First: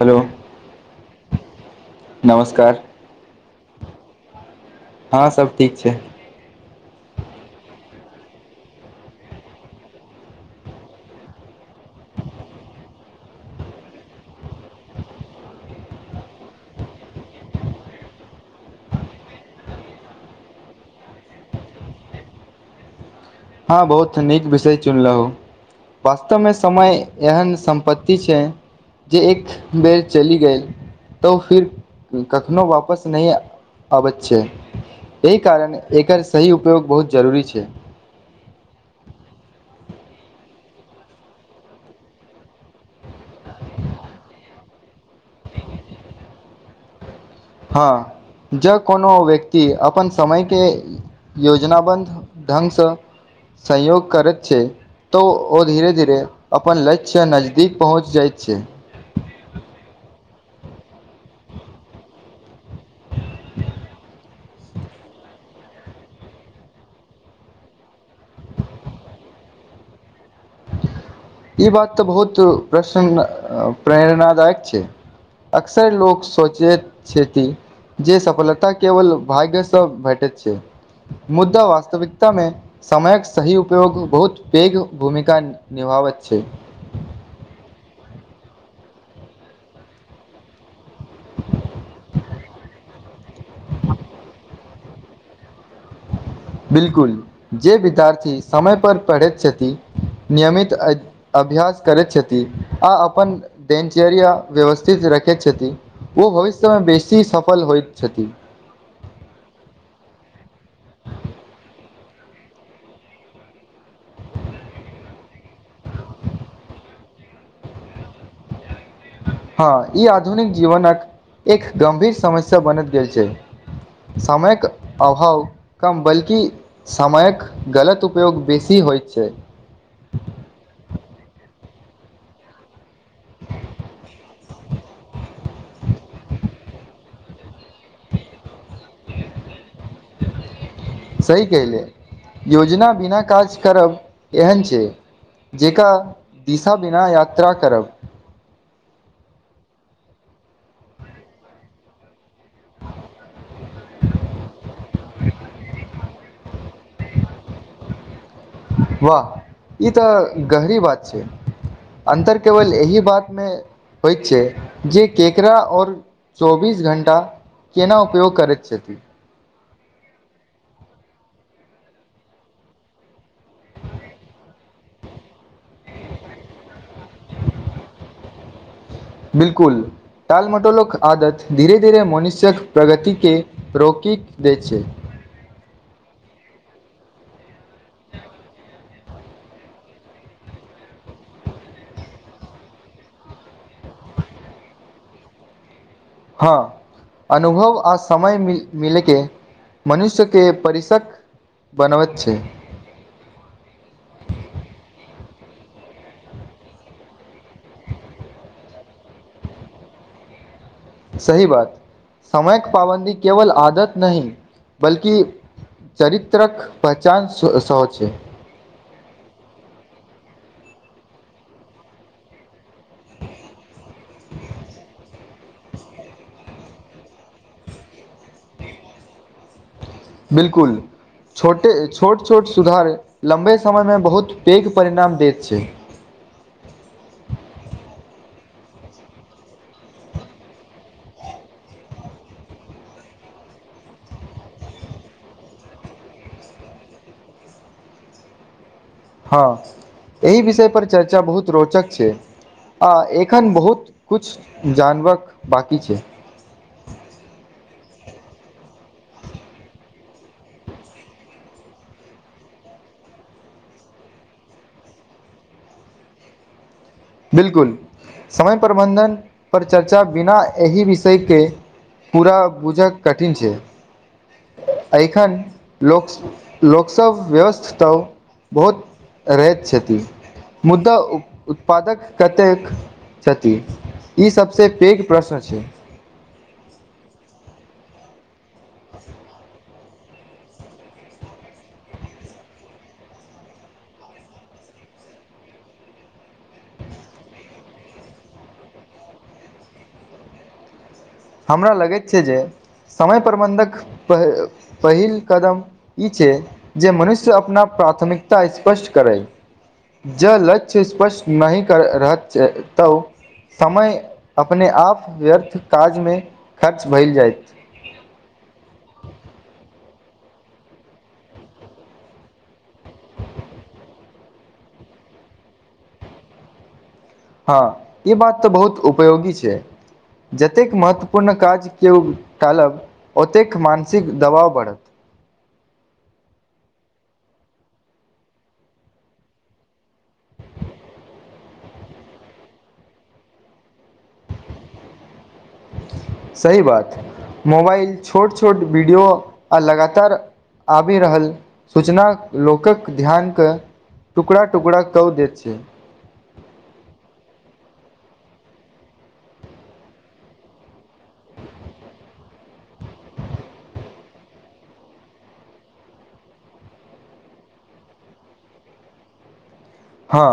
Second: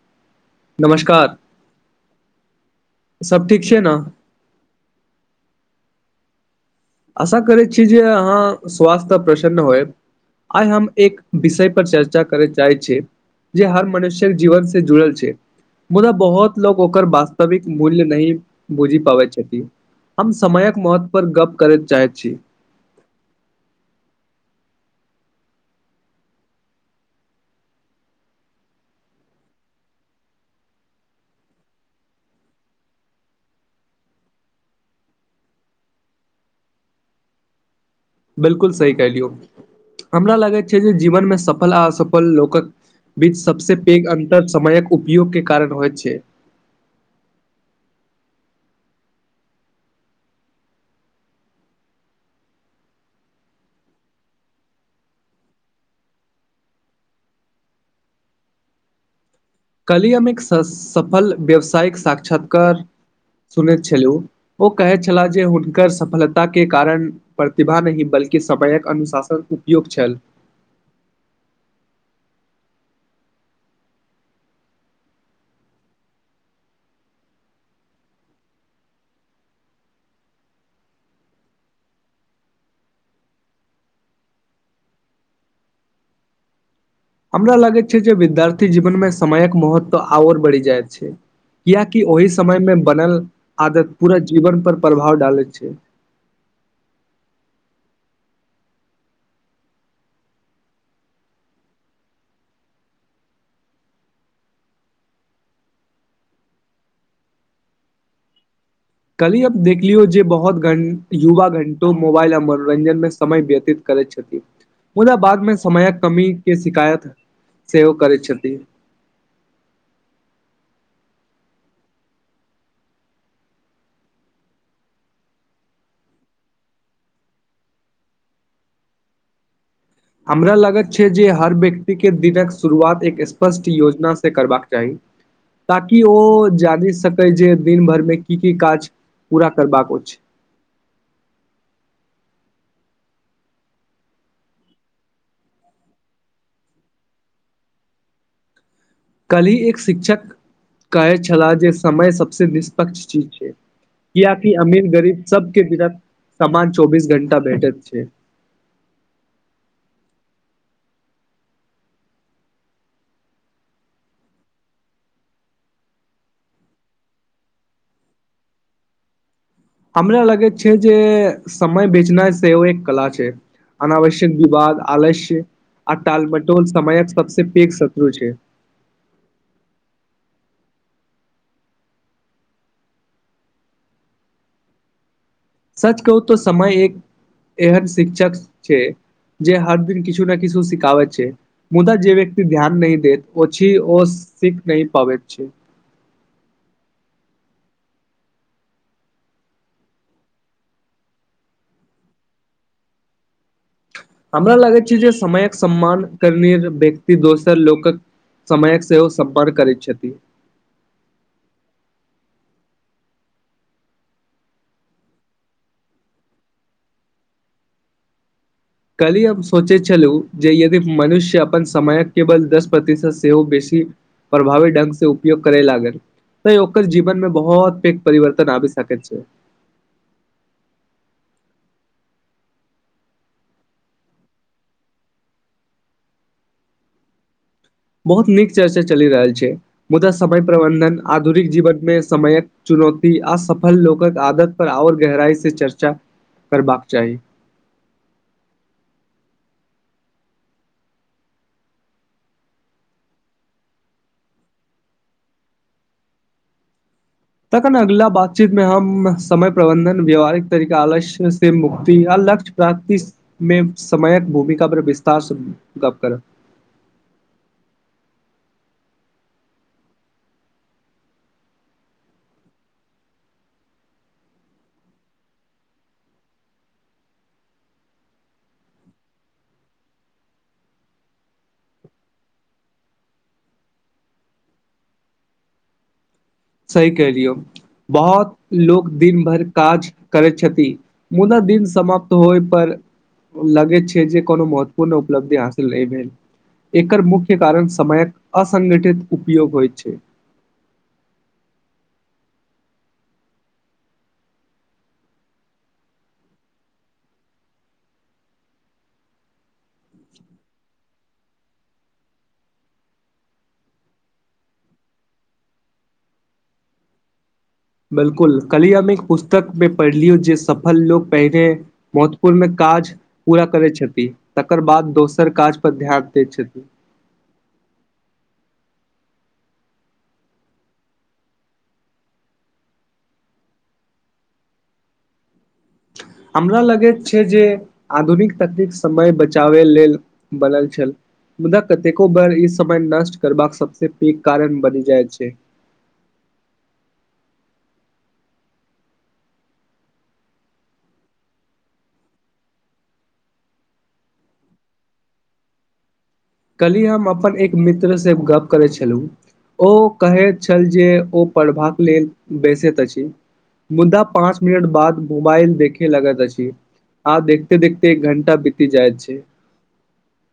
Hello नमस्कार नमस्कार सब ठीक छै न हँ सब ठीक छै आशा करैत छी जे अहाँ स्वास्थ्य प्रसन्न होएब आइ हम एक विषय पर चर्चा करयत जाय छी जे हर मनुष्यक जीवन से जुड़ल छै मुदा बहुत लोग ओकर वास्तविक मूल्य नहि बुझि पाबै छथि हम समयक महत्व पर गप करैत चाहैत छी हँ बहुथ नीक विषय चुनलहु वास्तव मे समय एहन सम्पत्ति छै जे एख बेर चैली गेल तोऽ फिर कखनो वापस नै आबैत छै एहि कारण एकर सही उपयोग बहुत जरूरी छै बिल्कुल सही कलियौ हमरा लागैत छै जे जीवनमे सफल आ असफल लोकक बीच सबसे पेघ अंतर समयक उपयोग के कारण होय छै हँ ज कोनो व्यक्ति अपन समय के योजनाबंध ढंगसँ सयोग करैत छै तऽ ओ धीरे धीरे अपन लक्ष्य नजदीक पहुँच जाइत छै कली हम एक स सफल व्यवसायिक साक्षात्कार सुनैत छलहुँ ओ कहै छलाह जे हुनकर सफलताके कारण प्रतिभा नहि बल्कि सपयक अनुशासन उपयोग्त छल ई बात तऽ बहुत प्रसन्न प्रेरणादायक छै अक्सर लोक सोचेत छैेती जे सफलता केवल भाग्यसँ भेटैत छै मुद्दा वास्तविकतामे समयक सही उपयोग बहुत पेघ भूमिका का निभाबैत छै हमरा लागैत छै जे विद्यार्थी जीवन में समयक महत्व और बढ़ि जायत कियकि ओहि समय मे बनल आदत पूरा जीवन पर प्रभाव डालैत छै बिल्कुल जे विद्यार्थी समय पर पढ़े छथि नियमित ऐत अभ्यास करैत छथि आ अपन दिनचर्या व्यवस्थित रखैत छथिन ओ भविष्यमे बेसी सफल होइत छथि कल्हि हम देखलियो जे बहुत गण युवा घंटो मोबाइल आ मनोरंजन में समय व्यतीत करैत छथि मुदा बादमे समयक कमी के शिकायत सेहो करैत छथिन हँ ई आधुनिक जीवनक एक गम्भीर समस्या बनैत जाय छै समयक अभाव कम बल्कि समयक गलत उपयोग बेसी होइ छै हमरा लागत छै जे हर व्यक्तिके दिनक शुरुआत एक स्पष्ट योजनासँ करबाक चाहि ताकि ओ जानि सकै जे दिन भर मे की की काज पूरा करबाको छै सही कहिले योजना बिना काज करब एहन छै जेका [inaudible] दिशा बिना यात्रा करब कलहि एक शिक्षक कहै छलाह जे समय सभसँ निष्पक्ष चीज छै कियाकि अमीर गरीब सब के विदत समान चौबीस घंटा भैटेत छै वाह ई तऽ गहरी बात छै अन्तर केवल एहि बात मे होइत छै जे केकरा और चौबीस घण्टा केना उपयोग करैत छथिन हमरा लगे छै जे समय बेचना सेहो एक कला छै अनावश्यक विवाद आलस्य आ तालमटोल समयक सबस पैघ शत्रु छै बिल्कुल टाल मटोलक आदत धीरे धीरे मनुष्य यक प्रगति के रोकि दै छै सच कहू त समय एक एहन शिक्षक छै जे हर दिन किछु ने किछु सिखाबैत छै मुदा जे व्यक्ति ध्यान नहि देैत ओ ची ओ सीख नहि पाबैत छै हँ अनुभव आ समय मिल मिलके मनुष्य के परिषक [inaudible] बनाबैत छै हमरा लागैत छै जे समयक सम्मान करने व्यक्ति दोसर लोकक समयक सेहो सम्मान करै छ छति सही बात समयक पाबन्दी केवल आदत नहि बल्कि चरित्रक पहचान स स ओ छै कलहि हम सोचैत छलहुँ जे यदि मनुष्य अपन समयक केवल दस प्रतिशत सेहो बेसी प्रभावी ढंग सँ ऊप उपयोग करे लागल त ओकर जीवन में बहुत पैघ परिवर्तन आबि सकैत छै बिल्कुल छोटे छोट छोट सुधार लम्बे समयमे बहुत पैघ परिणाम दैत छै बहुत नीक चर्चा चलि रहल छै मुदा समय प्रबंधन आधुनिक जीवन मे समय क चुनौती असफल लोकक आदत पर और गहराई से चर्चा करबाक चाहि हँ एहि विषय पर चर्चा बहुत रोचक छै आ एखन बहुत कुछ जानवक बाकी छै तखन अगिला बातचीत मे हम समय प्रबंधन व्याववहारिक तरीका आलस्य से मुक्ति य लक्ष्य प्रातिस मे समयक भूमिका पर विस्तारसँ गप करब बिलकुल समय प्रबन्धन पर चर्चा बिना एहि विषय के पूरा बुझक कठिन छै एखन लोक स लोकसभ व्यस्त त बहुत रहैत छथिन मुद्दा उत्पादक कतेक छथि ई सबसँ पैघ प्रश्न अछि सही कहरियो बहुत लोक दिन भरि काज करैत छथि मुदा दिन समाप्त होय पर लगय छै जे कोनो महत्वपूर्ण उपलब्धि हासिल नहि भेल एकर मुख्य कारण समयक असंगठित उपयोग होय छै हमरा लगैत छै जे समय प्रबन्धक पहि पहिल कदम ई छै जे मनुष्य अपना प्राथमिकता स्पष्ट करै जँ लक्ष्य स्पष्ट नहि कर रहल छै तऽ समय अपने आप व्यर्थ काजमे खर्च भेल जायत बिलकुल कलियामे एक पुस्तक मे पढ़लिय जे सफल लोको पहिने महत्वपूर्णकाज पूरा करै छथि तकर बाद दोसर काज पर ध्यान दैत छथिन हँ ई बात तऽ बहुत उपयोगी छै जतेक महत्वपूर्ण काज केओ टालब ओतेक मानसिक दबाव बढ़त हमरा लगैत छै जे आधुनिक तकनीक समय बचाबै लेल बनल छल मुदा कतेको बेर ई समय नष्ट करबाक सबसे पैघ कारण बनि जाय छै सही बात मोबाइल छोट छोट वीडियो आ लगातार आबि रहल सूचना लोकक ध्यानके टुकड़ा टुकड़ा कौ दैत छैय कली हम अपन एक मित्र से गप करै छलहुँ ओ कहैत छल जे ओ पढ़बाक लेल बैसैत अछि मुद्दा पाँच मिनट बाद मोबाइल देखे लगैत अछि आ देखते देखते एक घंटा बीती जाइत छै हँ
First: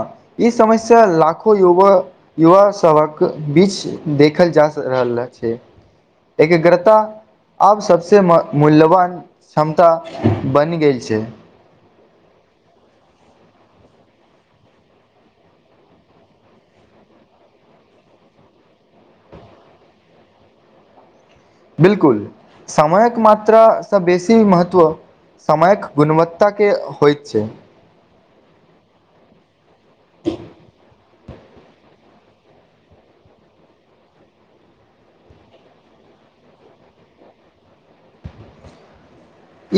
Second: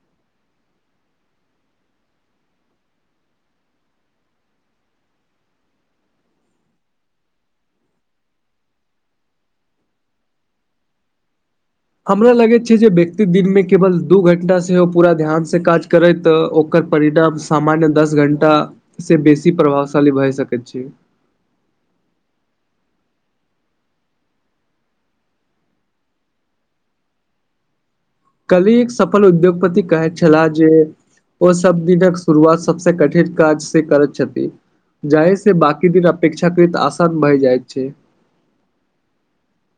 ई समस्या लाखो युवा युवा सभक बीच देखल जा स रहल छै एकग्रता आब सबसँ मूल्यवान क्षमता बनि गेल छै हमरा लगैत छै जे व्यक्ति दिनमे केवल दू घण्टाासँ ओ पूरा ध्यानसँ काज करैत ओ ओकर परिणाम सामान्य दस घंटा से बेसी प्रभावशाली भए सकैत छै बिलकुल समयक मात्रा स बेसी महत्व समयक गुणवत्ताके होइत छै कली एक सफल उद्योगपति कहैत छलाह जे ओ सब दिनक शुरुआत सबस कठिन काज से करैत छथिन जाइ से बाकी अपेक्षाकृत आसान भए जाइ छै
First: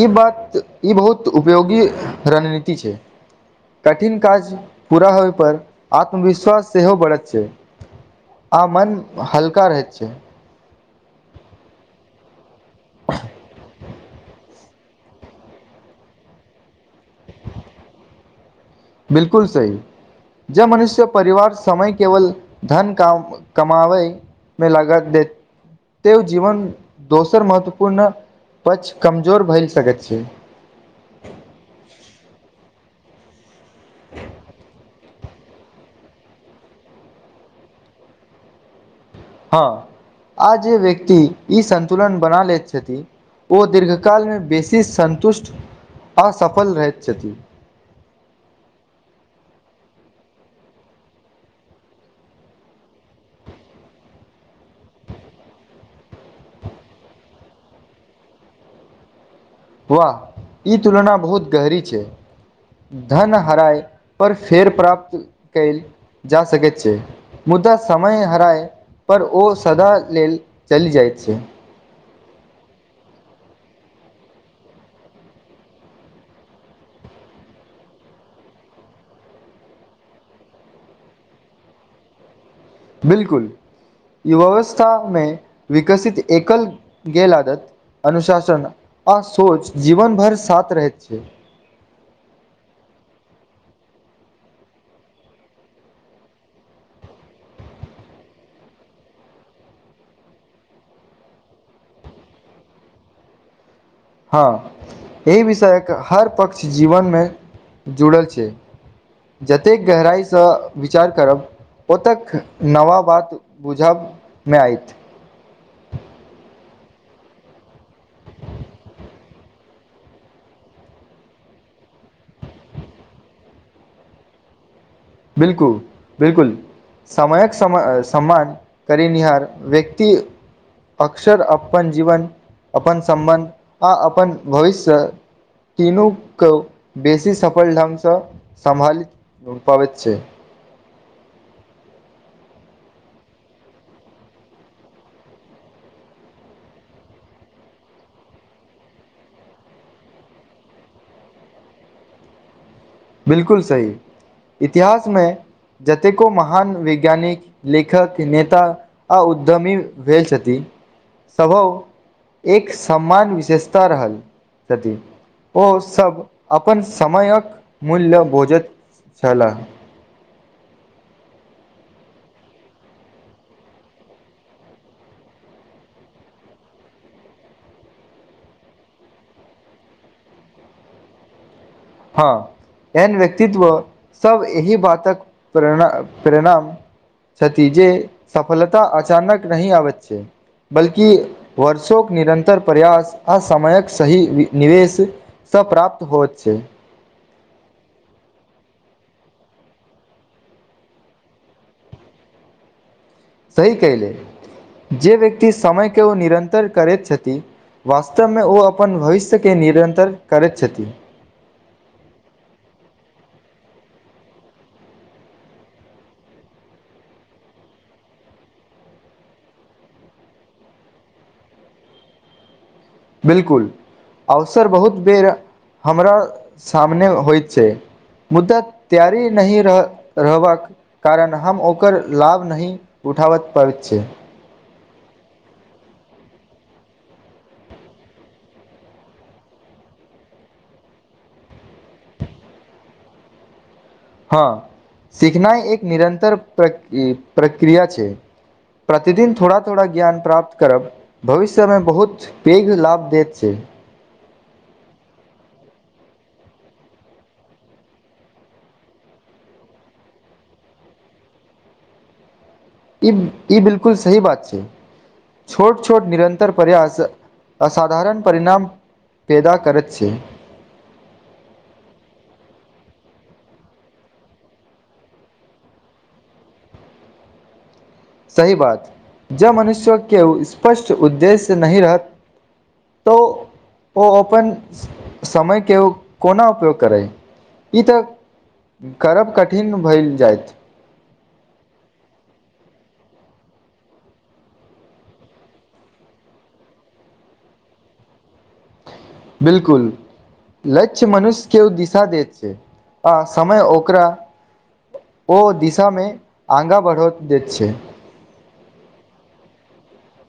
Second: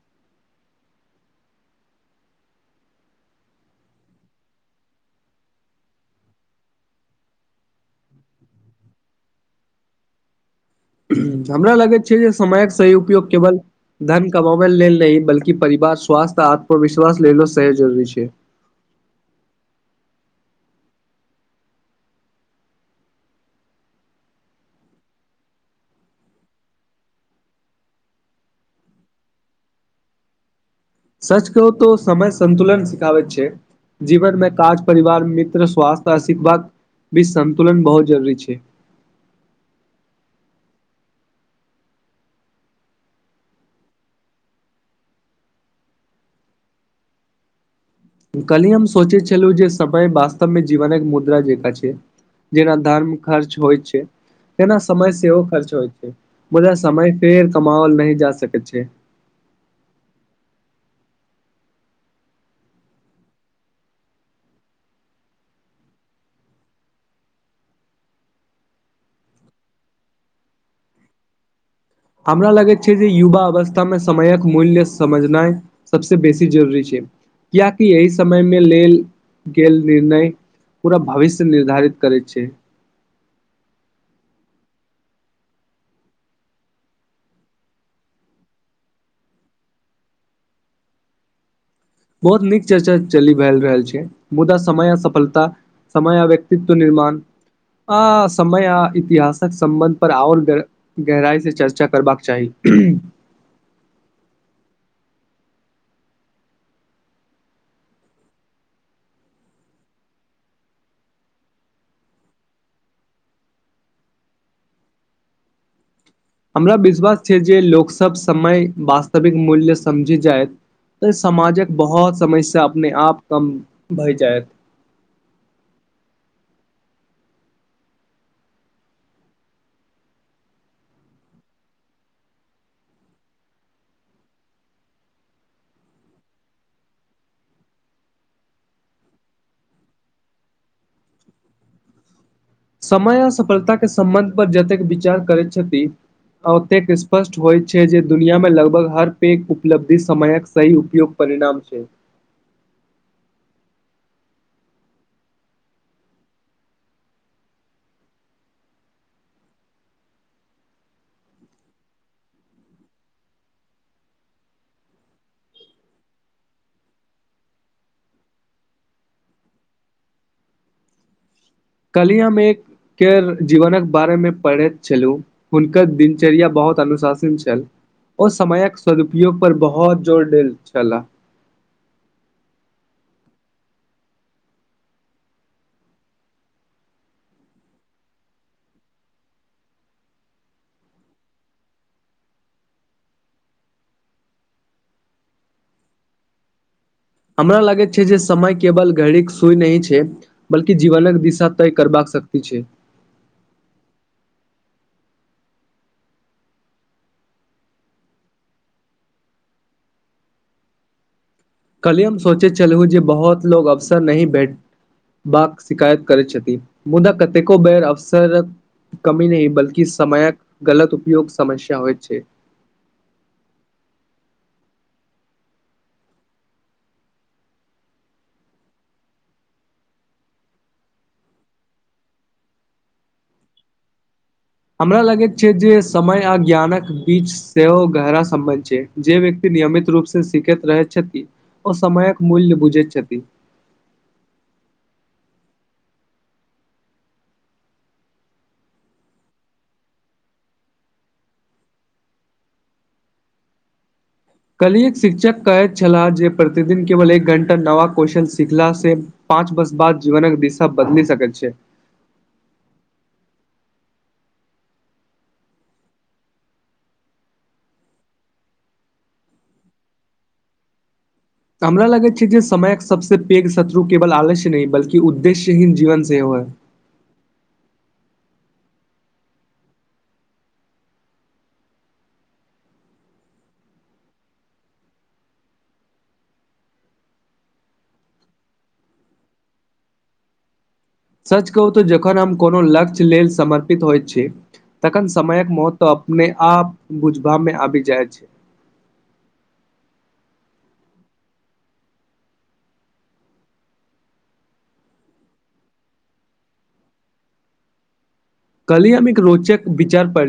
ई बात ई बहुत उपयोगी रणनीति छै कठिन काज पूरा होइ पर आत्मविश्वास सेहो बढ़त छै आ मन हल्का रहैत छै हमरा लगैत छै जे समयक सही उपयोग केवल धन कब ल लेल न बल्कि परिवार स्वासथ्य आ आत्मविश्वास ल लेलो सहज जरूरी छै बिलकुल सही ज मनुष्य परिवार समय केवल धन क कमावै मे लगा देत एतऽ ओ जीवन दोसर महत्वपूर्ण पक्ष कमजोर भइल सकैत छी सच कहु तो समय संन्तुलन सिखाबैत छै जीवन मे काज परिवार मित्र स्वासथ्य आ शिखवाक भी सन्तुलन बहुत जरूरी छै हँ आ जे व्यक्ति ई संन्तुलन बना लैत छथि ओ दीर्घकालमे बेसी सन्तुष्ट आ सफल रहैत छथि। कल्हि हम सोचैत छलहुँ जे सभय वास्तवमे जीवनक मुद्रा जेकाँ छै जेना धर्म खर्च होइ छै तेना समय सेवो खर्च होइत छै मुदा समय फेर कमाओल नहि जा सकैत छै वाह ई तुलना बहुत गहरी छै धन हराय पर फेर प्राप्त कयल जा सकैत छै मुदा समय हराय पर ओ सदा लेल चलि जाइत छै हमरा लगैत छै जे युवा अवस्थामे समयक मूल्य समझनाइ सबसे बेसी जरूरी छै कियाकि एहि समय मे लेल गेल निर्णय पूरा भविष्य निर्धारित करैत छै बिलकुल युवावस्थामे विकसित एकल गेल आदत अनुशासन आ सोच जीवन भर साथ रहैत छै बहुत नीक चर्चा चली भेल रहल छै मुदा समय आ सफलता समय आ व्यक्तित्व निर्माण आ समय आ इतिहासक सम्बन्ध पर आओल बेर गहराइ से चर्चा करबाक चाही हँ एहि विषयक हर पक्ष जीवन मे जुड़ल छै जतेक गहराइसँ विचार करब ओतेक नवा बात बुझब मे आइत हमरा विश्वास छै जे लोकसभ समय वास्तविक मूल्य समझि जायत तऽ समाजक बहुत समस्या अपने आप कम भए जायत बिल्कुल बिल्कुल समयक सम सम्मान करनिहार व्यक्ति अक्सर अपन जीवन अपन सम्बन्ध आ अपन भविष्य तीनोको बेसी सफल ढंगसँ सम्हालित पाबैत छै समय आ सफलताके सम्बन्ध पर जतेक विचार करैत छथि ओतेक स्पष्ट होइत छै जे दुनियाँमे लगभग हर पैघ उपलब्धि समयक सही उपयोग परिणाम छै। बिल्कुल सही इतिहासमे जतेको महान वैज्ञानिक लेखक नेता आ उद्यमी भेल छथि सभव एक सम्मान विशेषता रहल छथि ओसभ अपन समयक मूल्य बुझैत छलाह कल्हि हम एक केर जीवनक बारेमे पढ़ैत छलु हुनकर दिनचर्या बहुत अनुशासिन छल ओ समयक सदुपयोग पर बहुत जोर देल छलाह हँ एहेन व्यक्तित्व सब एहि बातक प्रेरणा परिणाम छथि जेे सफलता अचानक नहि आबैत छै बल्कि वर्षोंक निरन्तर प्रयास आ समयक सही निवेश सँ प्राप्त होयत छै हमरा लागैत छै जे समय केवल घड़ी क सुइ नहि छै बल्कि जीवनक दिशा तय करबाक शक्ति छै सही कहलियै जे व्यक्ति समय के ओ निरन्तर करैत छथि वास्तवमे ओ अपन भविष्यके निरन्तर करैत छथि कल्हि हम सोचैत छलूं जे बहुत लोग अवसर नही भेट बाक शिकायत करैत छथि मुदा कतेको बेर अवसर कमी नहि बल्कि समयक गलत उपयोग समस्या होइत छै बिल्कुल अवसर बहुत बेर हमरा सामने होइत छै मुदा तैयारी नहि रह रहबाक कारण हम ओकर लाभ नहि उठाबत पाबैत छियै हमरा लागैत छै जे समय आ ज्ञानक बीच सेहो गहरा सम्बन्ध छै जे व्यक्ति नियमित रूप से सीखैत रहैत छथि ओ समयक मूल्य बुझैत छथि हँ सीखनाइ एक निरन्तर प्र इ प्रक्रिया छै प्रतिदिन थोड़ा थोड़ा ज्ञान प्राप्त करब भविष्य मे बहुत पैघ लाभ देैत छै कल्हि एक शिक्षक कहैत छलाह जे प्रतिदिन केवल एक घण्टा नवा क्वेश्चन सिखलासँ पाँच वर्ष बाद जीवनक दिशा बदली सकैत छै ई ई बिलकुल सही बात छै छोट छोट निरन्तर प्रयास आ साधारण परिणाम पेदा करत छै हमरा लागैत छै जे समयक सबसँ पैघ शत्रु केवल आलस्य नहि बल्कि उद्देश्य हीन जीवन सेहो है सही बात जब मनुष्य केओ स्पष्ट उद्देश्य नहि रहत त ओ ओ अपन समयके ओ कोना उपयोग करै ई तऽ करब कठिन भैल जायत सच कहूं तऽ जखन हम कोनो लक्ष्य लेल समर्पित होइत छी तखन समयक महत्व अपने आप बुझबा मे आबि जाय छै बिल कुल लक्ष्य मनुष्य के ओ दिशा देैत छै आ समय ओकरा ओ दिशा मे आगाँ बढ़ दैत छै कली हमी एक रोचक विचार पड़लो